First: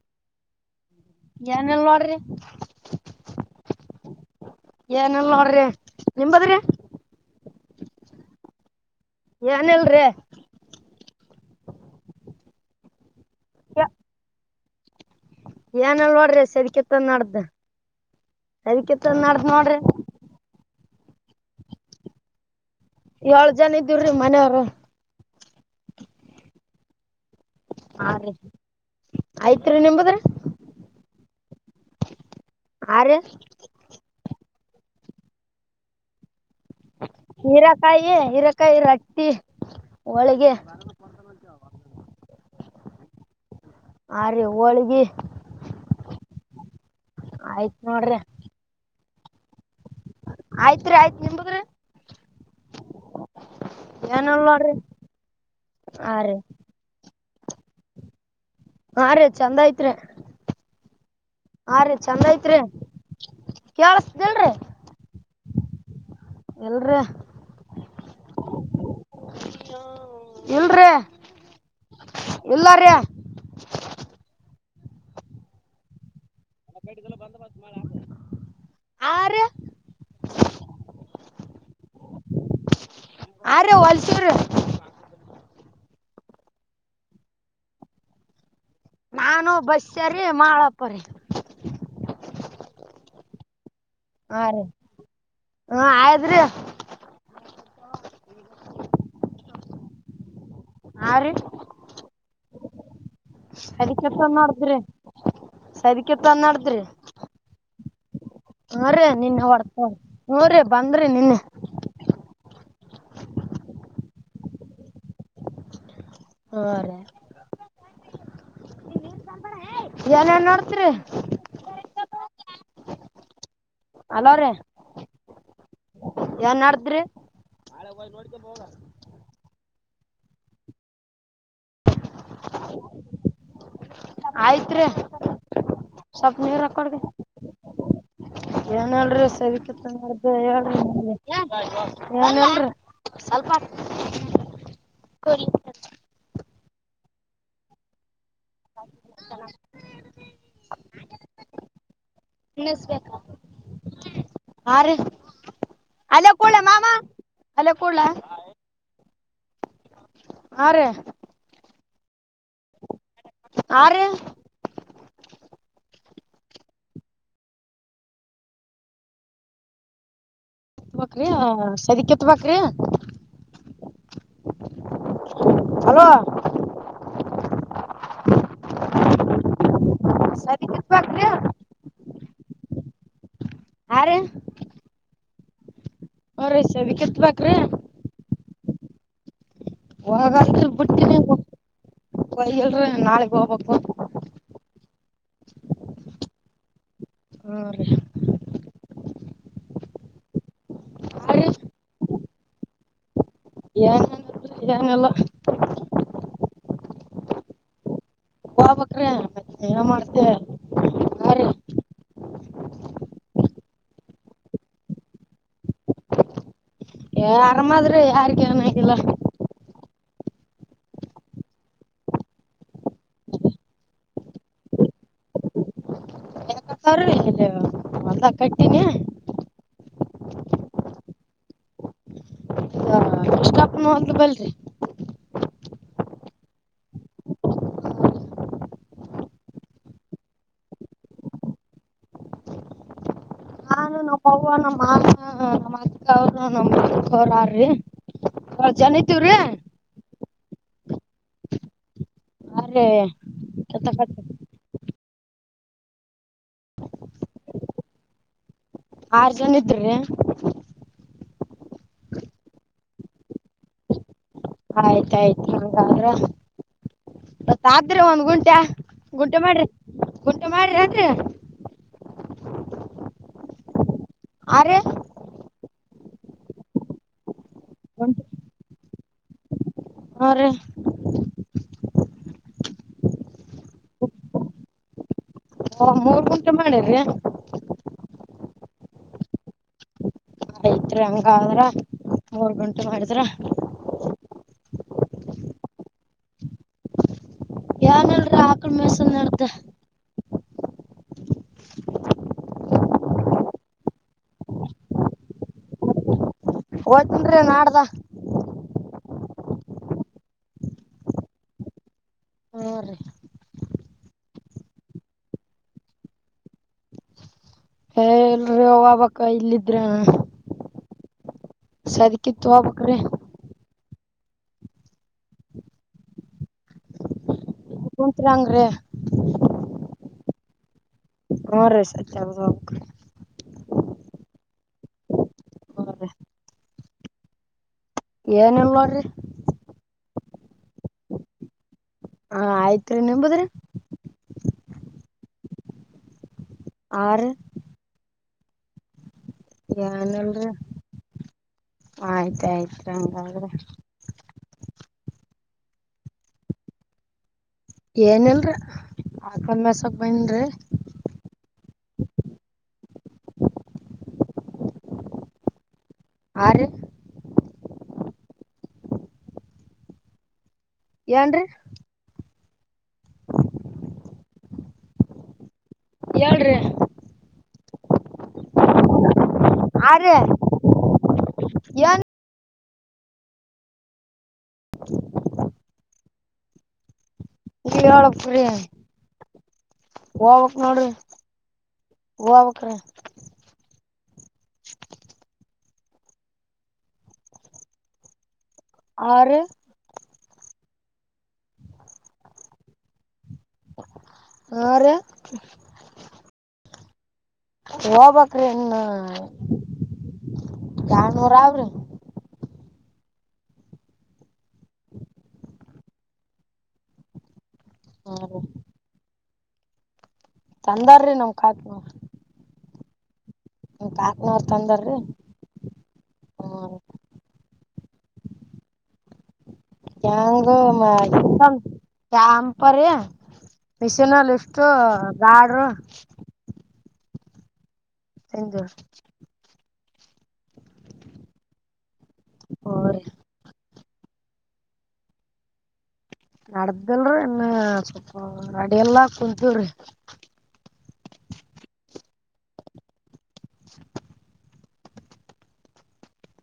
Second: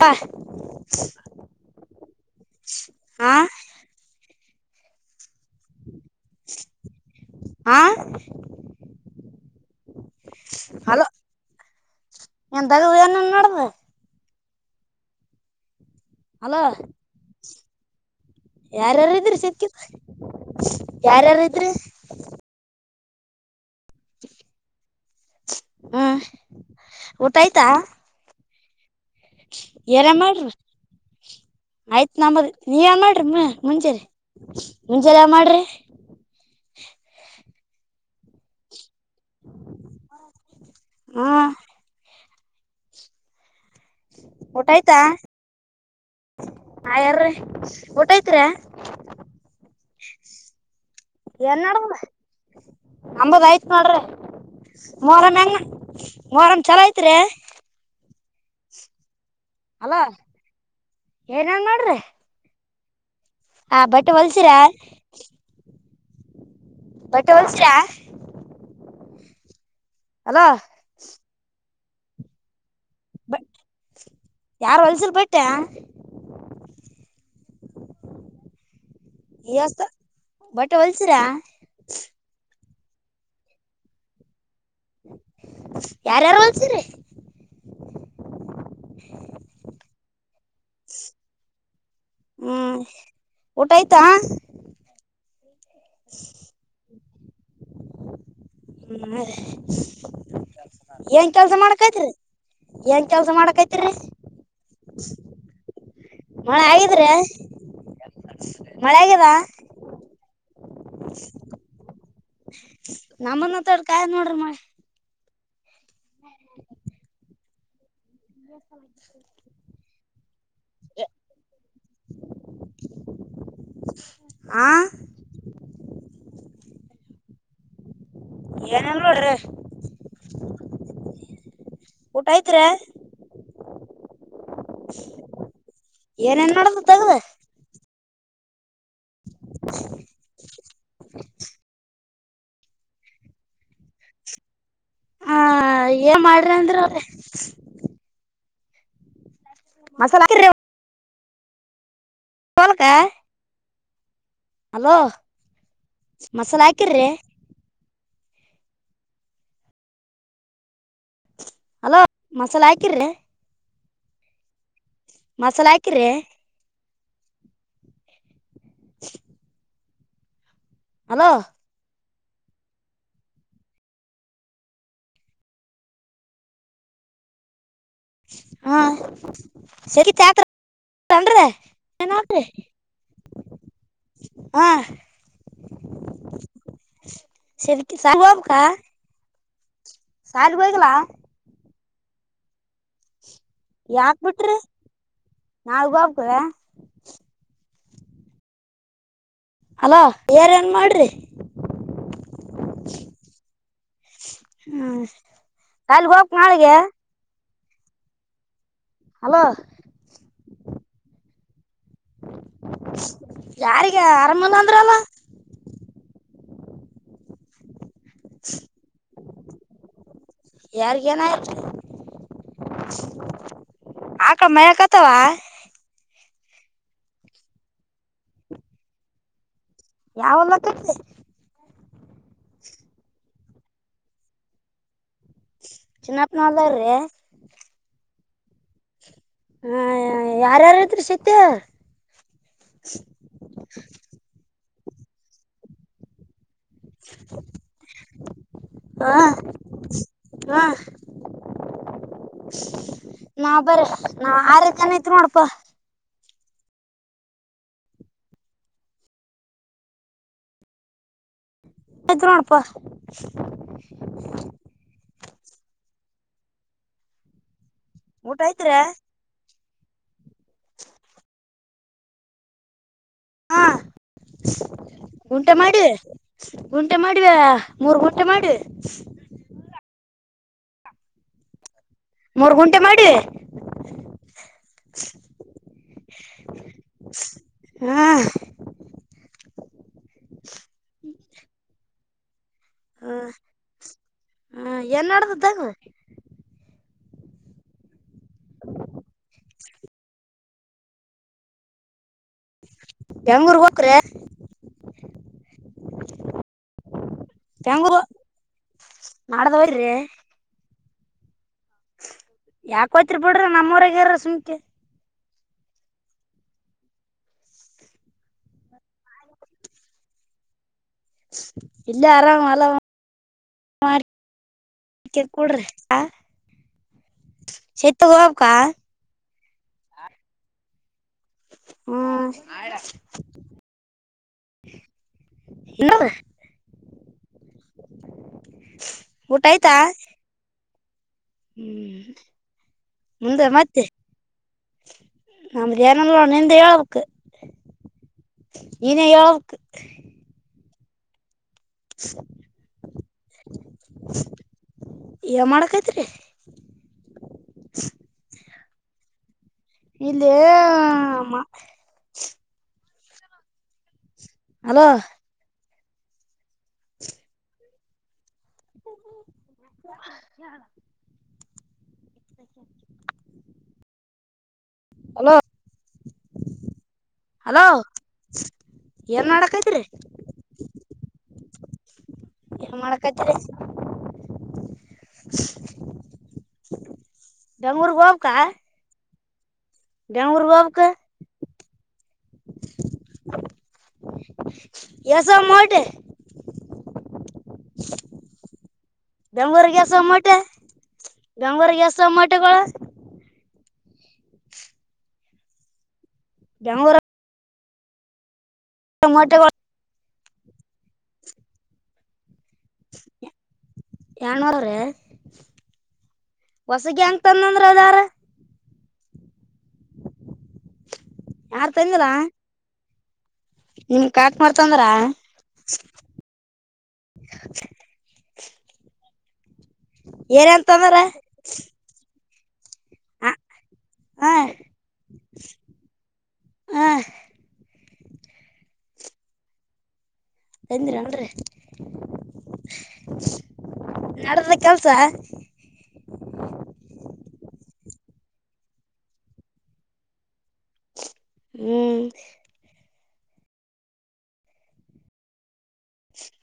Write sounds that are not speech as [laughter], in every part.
ಹ ಏನಿಲ್ ನೋಡ್ರಿ ಆಾ ಏನಲ್ ಅವರಿ ನಿಮ ಬದ್ರಿ ಹಂ ಏನಿಲ್ರೀ [unintelligible] ಏನಿಲ್ಲ ನೋಡ್ರಿ [unintelligible] ಯಾರಾರ ಸೆದಕಿತ್ತನ್ ಇದ್ರಿ ನಡ್ದ್ ಸಿಕ್ತೀ ನೋಡ್ರಿ ಯಾರ್ಯಾರ ಇದ್ರಿ ಏಳ್ ಜನ ಇದ್ದೀವ್ರಿ ಮನೆಯವರು ಹ್ಮ್ ಊಟಾಯತ ಆಯ್ತ್ರಿ ನಿಂಬುದ್ರ ಆಯ್ತ್ ನಮ್ಮತ್ ನೀವೇನ್ ಮಾಡ್ರಿ ಮುಂಚೆರಿ ಮುಂಜೆಲ್ಲಾ ಮಾಡ್ರಿ ಹೀರಕಾಯಿ ಹೀರಕಾಯಿ ರ ಟ್ಟಿ ಹೋಳಿಗೆ ಹ್ಮ ಆ ರೀ ಹೋಳಗಿ ಆ ಯಾರೀ ಊಟ ಐತ್ರಿ ಆಯ್ತು ಏನ್ಡುದ [unintelligible] ನಮ್ದ್ ಆಯ್ತು ನೋಡ್ರಿ ಏನಿಲ್ ನೋಡ್ರಿ ಮೋರಮ್ಮ ಹಾ ರೀ ಮೋರಮ್ಮ ಚಲೋ ಐತ್ರಿ [inaudible] ಹಾ ರೀ ಚಂದ ಐತ್ರಿ ಅಲೋ ಹಾ ರೀ ಚಂದ ಐತ್ರಿ ಹ ಬಟೆ ಹೊಲ್ಸಿರ ಕೇಳಸ್ತಿಲ್ರಿ ಇಲ್ರಿ ಬಟ್ಟೆ ಒಲಿಸಿರ ಹಲೋ ಇಲ್ಲಾರಿ ಯಾ ಹೊಲ್ಸಲ್ ಬಿಟ್ಟೆ ನ ಬೇಲ್ಲ ಬಂದ ಬಸ್ತ್ ಮಾಡಾರ ಆತ [unintelligible] ಈಸ್ಟ್ ಬಟ್ಟೆ ಹೊಲ್ಸರ ಆ ರಿ ಹೊಲ್ಸೂರ ಯಾರ್ಯಾರು ಹೊಲ್ಸಿರಿ ನಾನು ಬಸರಿ ಮಾಳಪ್ಪರಿ ಹ್ಮ್ ಊಟ ಆಯ್ತಾ ಹಾ ರೀ ಹಾ [inaudible] ಆಯ್ತ್ರಿ [inaudible] ಹ್ಮ ಏನ್ ಕೆಲ್ಸ ಮಾಡಕೈತ್ರಿ ಏನ್ ಕೆಲ್ಸ ಮಾಡಕೈತ್ರಿ ಅದೆ ಕೆಲಸ ನೋಡಿದ್ರಿ ಸೈದಕ್ಕೆತ್ತು ಮಳೆ ಅನ್ನಾಡದ್ರಿ ಆಗಿದ್ರಿ [unintelligible] ಹೂ ಮಳೆ ರೇ ಆಗ್ಯದ ನಿನ್ನೆ ಹೊಡ್ತ ಹೂ ರೇ ಬಂದ್ರಿ ನಿನ್ನೆ ನಮ್ಮನ್ತ್ತಡ್ ಕಾಯಿ ನೋಡ್ರಿ ಮಿ [unintelligible] ಹ್ಞೂ ರೀ ಇ ಸಮ [inaudible] ಏನ್ ಏನ್ ನೋಡ್ತರಿ [inaudible] ಹಲೋ ರೀ ಆ ಏನ್ ಮಾಡಡದ್ರಿ ನಾಳೆ ಹೋಗಿ ನೋಡ್ಕೊಂಡು ಬಾವುಗು ಏನೇನ್ ನೋಡ್ರಿ ಊಟ ಆಯ್ತಾ ರಿ ಆಯ್ತ್ ರೀ ಸ್ವಪ್ ಏನೇನ್ ನೀವ ಮಾಡದ ರಕ್ಕಡ್ಗೆ ತಗದ ಏನ್ ಹೇಳಿ ಸರಿಕತ್ರ ಮಾಡಡ್ದ ಹೇಳ್ರಿ [unintelligible] ಏನಿಲ್ರೀ ನನ್ ಸ್ವಲ್ಪ ಹಾ ಏನ್ ಮಾಡ್ರಿ ಅಂದ್ರ ಹ [inaudible] ಮಸಾಲೆ [unintelligible] ತಿನ್ನುಸ್ ಬೇಕಾ ಹ ರೀ ಹಲೋ ಅಲ್ಲ ಕೂಲ ಮಸಾಲ ಮಾಮ ಹಾಕಿರ್ರಿ ಅಲ್ಲ ಕೂಡ್ಲ ಹಾ ರೇ ಹಲೋ ಮಸಾಲ ಆಯಕಿ್ರೆ ಆರು ಮಸಾಲ ಆಕಿ್ರ [unintelligible] ತ ಬಾಕ್ರಿ ಹಲೋ ಹ ಸದಕ್ಕೆ ತಬಾಕ್ರಿ ಹಲೋ ಸದಿ ಕಿತ್ಬೇಕ್ರಿ [unintelligible] ಯಾರ ಹಾ ಕಿತ್ಬೇಕ್ರಿ [unintelligible] ಹಾಗಷ್ಟ ಸಾಲಿಗ್ ಹೋಗಿಲ್ಲ ಬಿಟ್ಟ ಎಲ್ರರಿ ನಾಳಗ್ ಹೋಗ್ಬೇಕು ನಾಳೆ ಹೋಗ್ತಿವಿ ಹ್ಞೂ ರೀ ಅಲೋ ಏರ್ ನ್ ಮಾಡ್ರಿ ಹಾ ರೀ ಏನಿಲ್ಲ ಹ್ಮ ಏನಿಲ್ಲ ಕಲ್ಲಿಗ್ ಹೋಗಕ್ ನಾಳಿಗೆ ಹಬಕ್ರ ಮತ್ತ ಅಲೋ ಏನ ಮಾಡ್ತ ರೀ ಯಾರಿಗೆ ಆರಾಮಂದ ಅಂದರಲ್ಲ ಆರಾಮಾದ್ರೆ ಯಾರ್ಗ ಏನಾಗಿಿಲ್ಲ ಯಾರಿಗೆನೀ ಆಕಳ ಮಯ ಕತವಾ ಮದ ಕಟ್ಟನ ಯಾವಲ್ಲ ಎಷ್ಟ ಅ ಬಲ್ರಿ ಚಿನ್ನಪ್ಪನದಾರ್ರೀ ಹಾ ಯಾರಾರತ್ರ್ರೀ ಸೀತ್ಯ ಹ ಅ ಹ ಹೊರ್ರೀ ಜನ್ತಿವ್ರೀ ಹಾ ಹಾ ರೀ ನಾ ಬರ ನಾ ಆರತ ಎತ್ರಣಪ ಆರ್ ಜನ ಇದ್ರೀ ಹದ್ರಣಪ್ಪ ಆಯ್ತಾಯ್ತು ಹಂಗ್ರ ್ರೆ ಒಂದ್ ಊಟ ಗುಂಟೆ ಐತ್ರ ಗುಂಟೆ ಮಾಡ್ರಿ ಗುಂಟೆ ಮಾಡ್ರಿ ಆದ್ರೆ ಹಾ ಹಾ ರೀ ಊಂಟ ಮಾಡಿ ಗುಂಟೆ ಮಾಡಿವ ಮೂರ್ ಗುಂಟೆ ಮಾಡಿವ ಹ್ರ ಮೂರ್ ಗುಂಟೆ ಮಾಡ ಮೂರ್ ಗುಂಟೆ ಮಾಡಿರ್ರಿ ಹಾ ಐತ್ರಿ ಹಂಗ್ರ ಮೂರ್ ಗುಂಟೆ ಮಾಡಿದ್ರ ಹಾ ಏನ್ ಮಾಡಡ್ದದ್ದಾಗು ಆಾಕ್ರಮಸ ನತೆ ಬೆಂಗಂಗೂರ್ ವಕ್ರ ಹೋಗ್ತೀನ್ರಿ ನಾಡ್ದ ತಂಗೂರು ನಾಡದ ವರೀ ಹ್ಞೂ ರೀ ಯಾಕೋತ್ರಿ ಬಿಡ್ರ ನಮ್ಮವ್ರಗರ ಸುಂಖಿ ಎಲ್ರಿೀ ಹಬಕ್ ಇಲ್ಲಿದ್ರ ಇಲ್ಲ ಆರಾಮ ಸದಕಿತ್ ಅಲ ಹೋಗ್ಬೇಕ್ರಿ ನ ಚಕೂಡ ಸತ ಕುಂತ್ರಿ ಗಲಬ ಕಾ ಹಂಗ್ರಿ ಹ್ಞೂ ರೀ ಸತ್ಯ ಹ್ಮ್ ಹೋಗ್ಬೇಕ್ರಿ ಹ್ಞೂ ಇ ಏನಲ್ ನೋಡ್ರಿ ಊಟ ಆಯ್ತಾ ಹ್ಮ್ ಹಾ ಆಯ್ತ್ರಿ ನಿಂಬುದ್ರಿ ನಂಬರಿ ಯಾರಣ ನೀಂತ ಯಳವಕ ಆರ ನೇ ಹೇಳಕ್ ಏನಲ್ರ ಆಯ್ತಾಯ್ತು ಹಂಗಾದ್ರೆ ಎ ಮಾಡಳಕತರೆ ಏನಲ್ರ ಇಲ್ಲಿ ಹಲೋ ಆರಿ ಹ ಏನ್ರೀ ಹಲೋ ಏಳ ಹಲೋ ಏನ್ ಮಾಡಕೈತ್್ರಿ ಆರಿ ಏನ್ ಮಾಡಳಕ ಡಂಗರ ಗೋಪ ಕ ಹೇಳ್ಬೇಕ್ರಿ ಬೆಂಗಳೂರು ಹೋಗ್ಬಕ್ ಹೋಬ್ಕ ನೋಡ್ರಿ ಹೋಗ್ಬಕ್ರಿ ಎಸ ಮಾಡಟ್ [inaudible] ಆರಿ ಬೆಂಗರ್ ಗ್ಯಾಸ್ಮೋಟೆ ಬೆಂಗರ್ ಗ್ಯಾಸ್ ಸಮಮೋಟೆಗಳ ಆರು ಬೆಂಗಗಳೂರು ಹ ಬ ಟೊಮೊಟೊ ಜಾನವರಾವರೆ ಎಾಣವಳರೆ ಹೊಸಗ ಹಂಗ ತನ್ಂದ್ರ ಅದಾರ ಹಾ ರೀ ತಂದಾರ್ರಿ ನಮ್ ಕಾಕ್ನು ನಿಮ ಕಾಕ್ ಮಾಡ್ತಂದ್ರ ತಂದಾರ್ರಿ [inaudible] ಏನ್ ಯಂಗೋ ಅಂತಂದ್ರ ಚಂಪರಿ ಮಷನ್ ಹ ಲಿಫ್ಟ ಗಾಡ್ರು ಆಠ್ ತಂದಿವ್ರಿ ಬಂದಹ್ನರಿ ನಡಲ್ಲ ಕೆಲಸ ನಡ್ದಲ್ರರಿ ಇನ್ನು ಸ್ವಪ ನಡ ಎಲ್ಲಾ ಕುಂತೀವ್ರಿ ಹ್ಮ್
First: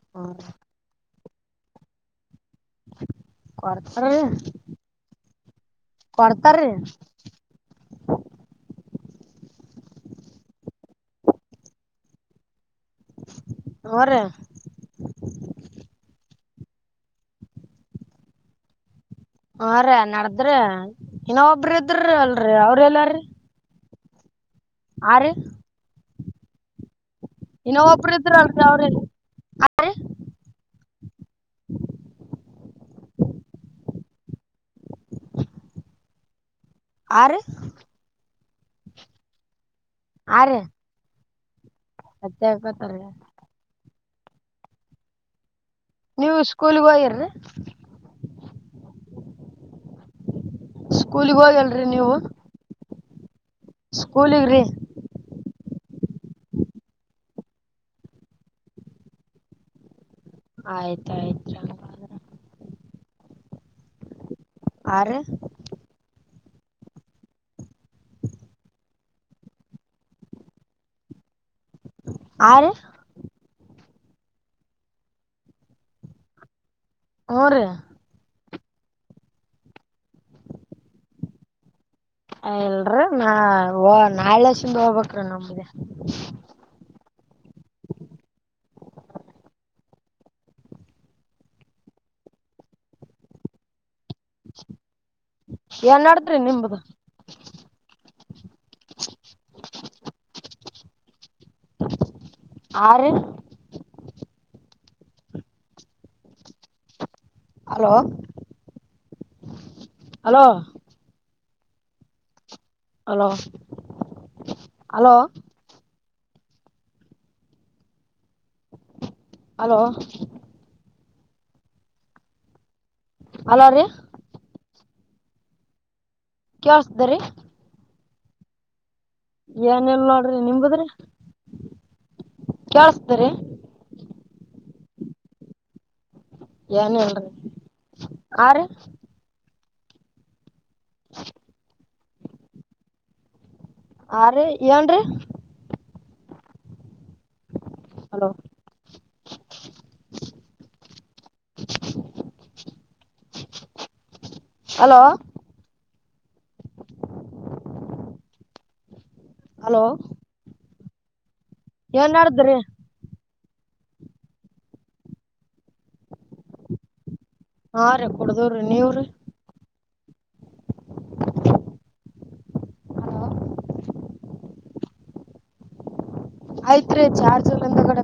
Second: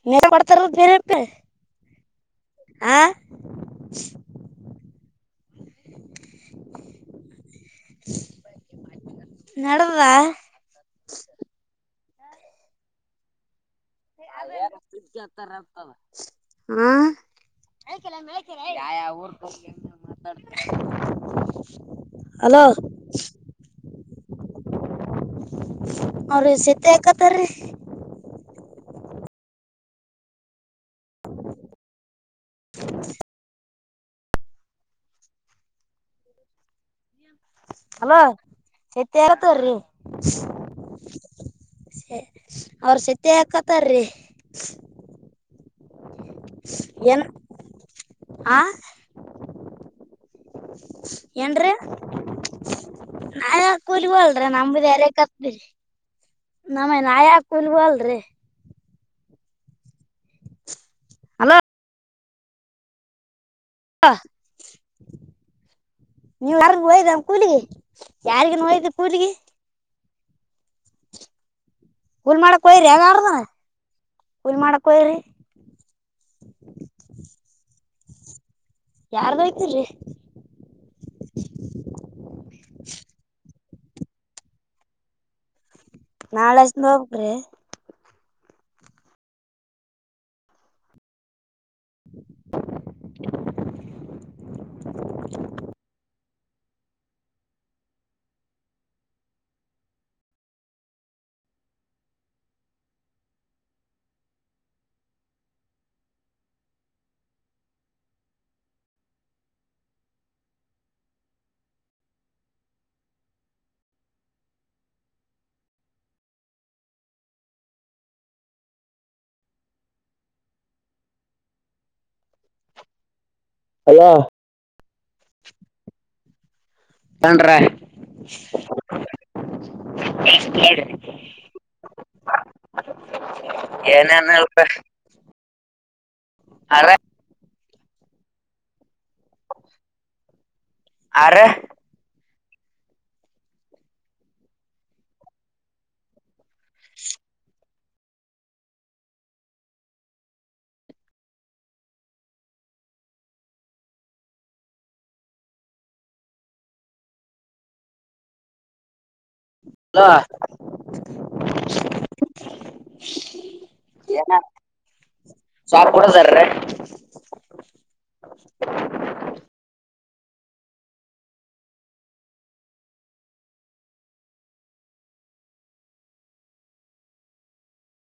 ನೆ ಮಾಡ್ತಾರದು ಬೇರೆಪೆ ಆ ಕೊಡ್ತಾರೀ ಕಡ್ಕಾರ ರ ನಡದಾ ಅವರ ಹ ಹಾ ರೀ ನಡದ್ರಿ ಇನ್ನ ಒಬ್ರ ಇದ್ರ ಅಲ್ರರಿ ಹಲೋ ಅವ್ರ ಎಲ್ಲಾರೀ ಆರು ಅವ ಸತತೆ ಇನ್ನ ಒಬ್ರು ಇದ್ರರು ಅಲ್ರಿ ಅವ್ರ [inaudible] ಆರು ಸತಿರ ತರಿ ಆ ರೀ ಅವ ಸತ್ಯಕತಾರೀ ಸಿತ ಕತಾರ ರ ನೀವು ಸ್ಕೂಲ್ಗ ಹೋಗಿರರಿ ಹ ಸ್ಕೂಲಿಗ್ ಹೋಗಲ್ರರಿ ನೀವು ನಾ ಕುಲಬಳರೀ ಸ್ಕೂಲಿಗ್ರಿ ನಮರ ಕರ್ತ್ರಿ ನಮೇನ್ ಯಾ ಕುಲ್ವ ಅಲ್ರಿ ಆಯ್ತು ಅಲೋ ಹಾ ಆ ನೀವರ್ಗ ಹೋಯ್ದ ಕೂಲಿಗೆ ಯಾರಿಗೋಯ್ದ ಕೂಲಿಗೆ ಗುಲ್ಮಡ ಆ ರೀ ಕಯ ರಗಾರ ಕುಲ್ ಮಾಡಡಕ ರರಿ ಹಊರ ಯಾರ್ದುಯ್ತಿಲ್ ನಾಳೆ ಸುಮ ಹೋಗಬೇಕರು ನಮ್ದಗೆ ನಾಳೆ ಹಷ್ಟ ಹೋಗಬೇಕ್ರಿ [unintelligible] ಏನ್ ಮಾಡಡತ್ರಿ ನಿಮ್ದ ಆರು hello hello hello hello hello hello ರಿ [unintelligible] ಕಸ್ದರೆ [unintelligible] ಏನ್ ಎಲ್ ನೋಡ್ರಿ ನಿಮಗದ್ರಿ ಕೇಳಸತಾರೆ ಹ ಏನ್ ಹೇಳರಿ ಆರೀ ಆ ಆರೀ ಏನ್ ರೀ [unintelligible] ಹಲೋ ಹಲೋ ಹಲೋ ಹ ಏನ್ ಮಾಡಡ್ದ್ರಿ ಏನ ಸಾರು ಕೂಡದರ್ರೆ ಹಾ ರೀ ಕುಡದವ್ರೀ ನೀವ್ರೀ ಆಯ್ತ್ ರೀ ಚಾರ್ಜ್ಲ್ಒಂದುಗಡೆ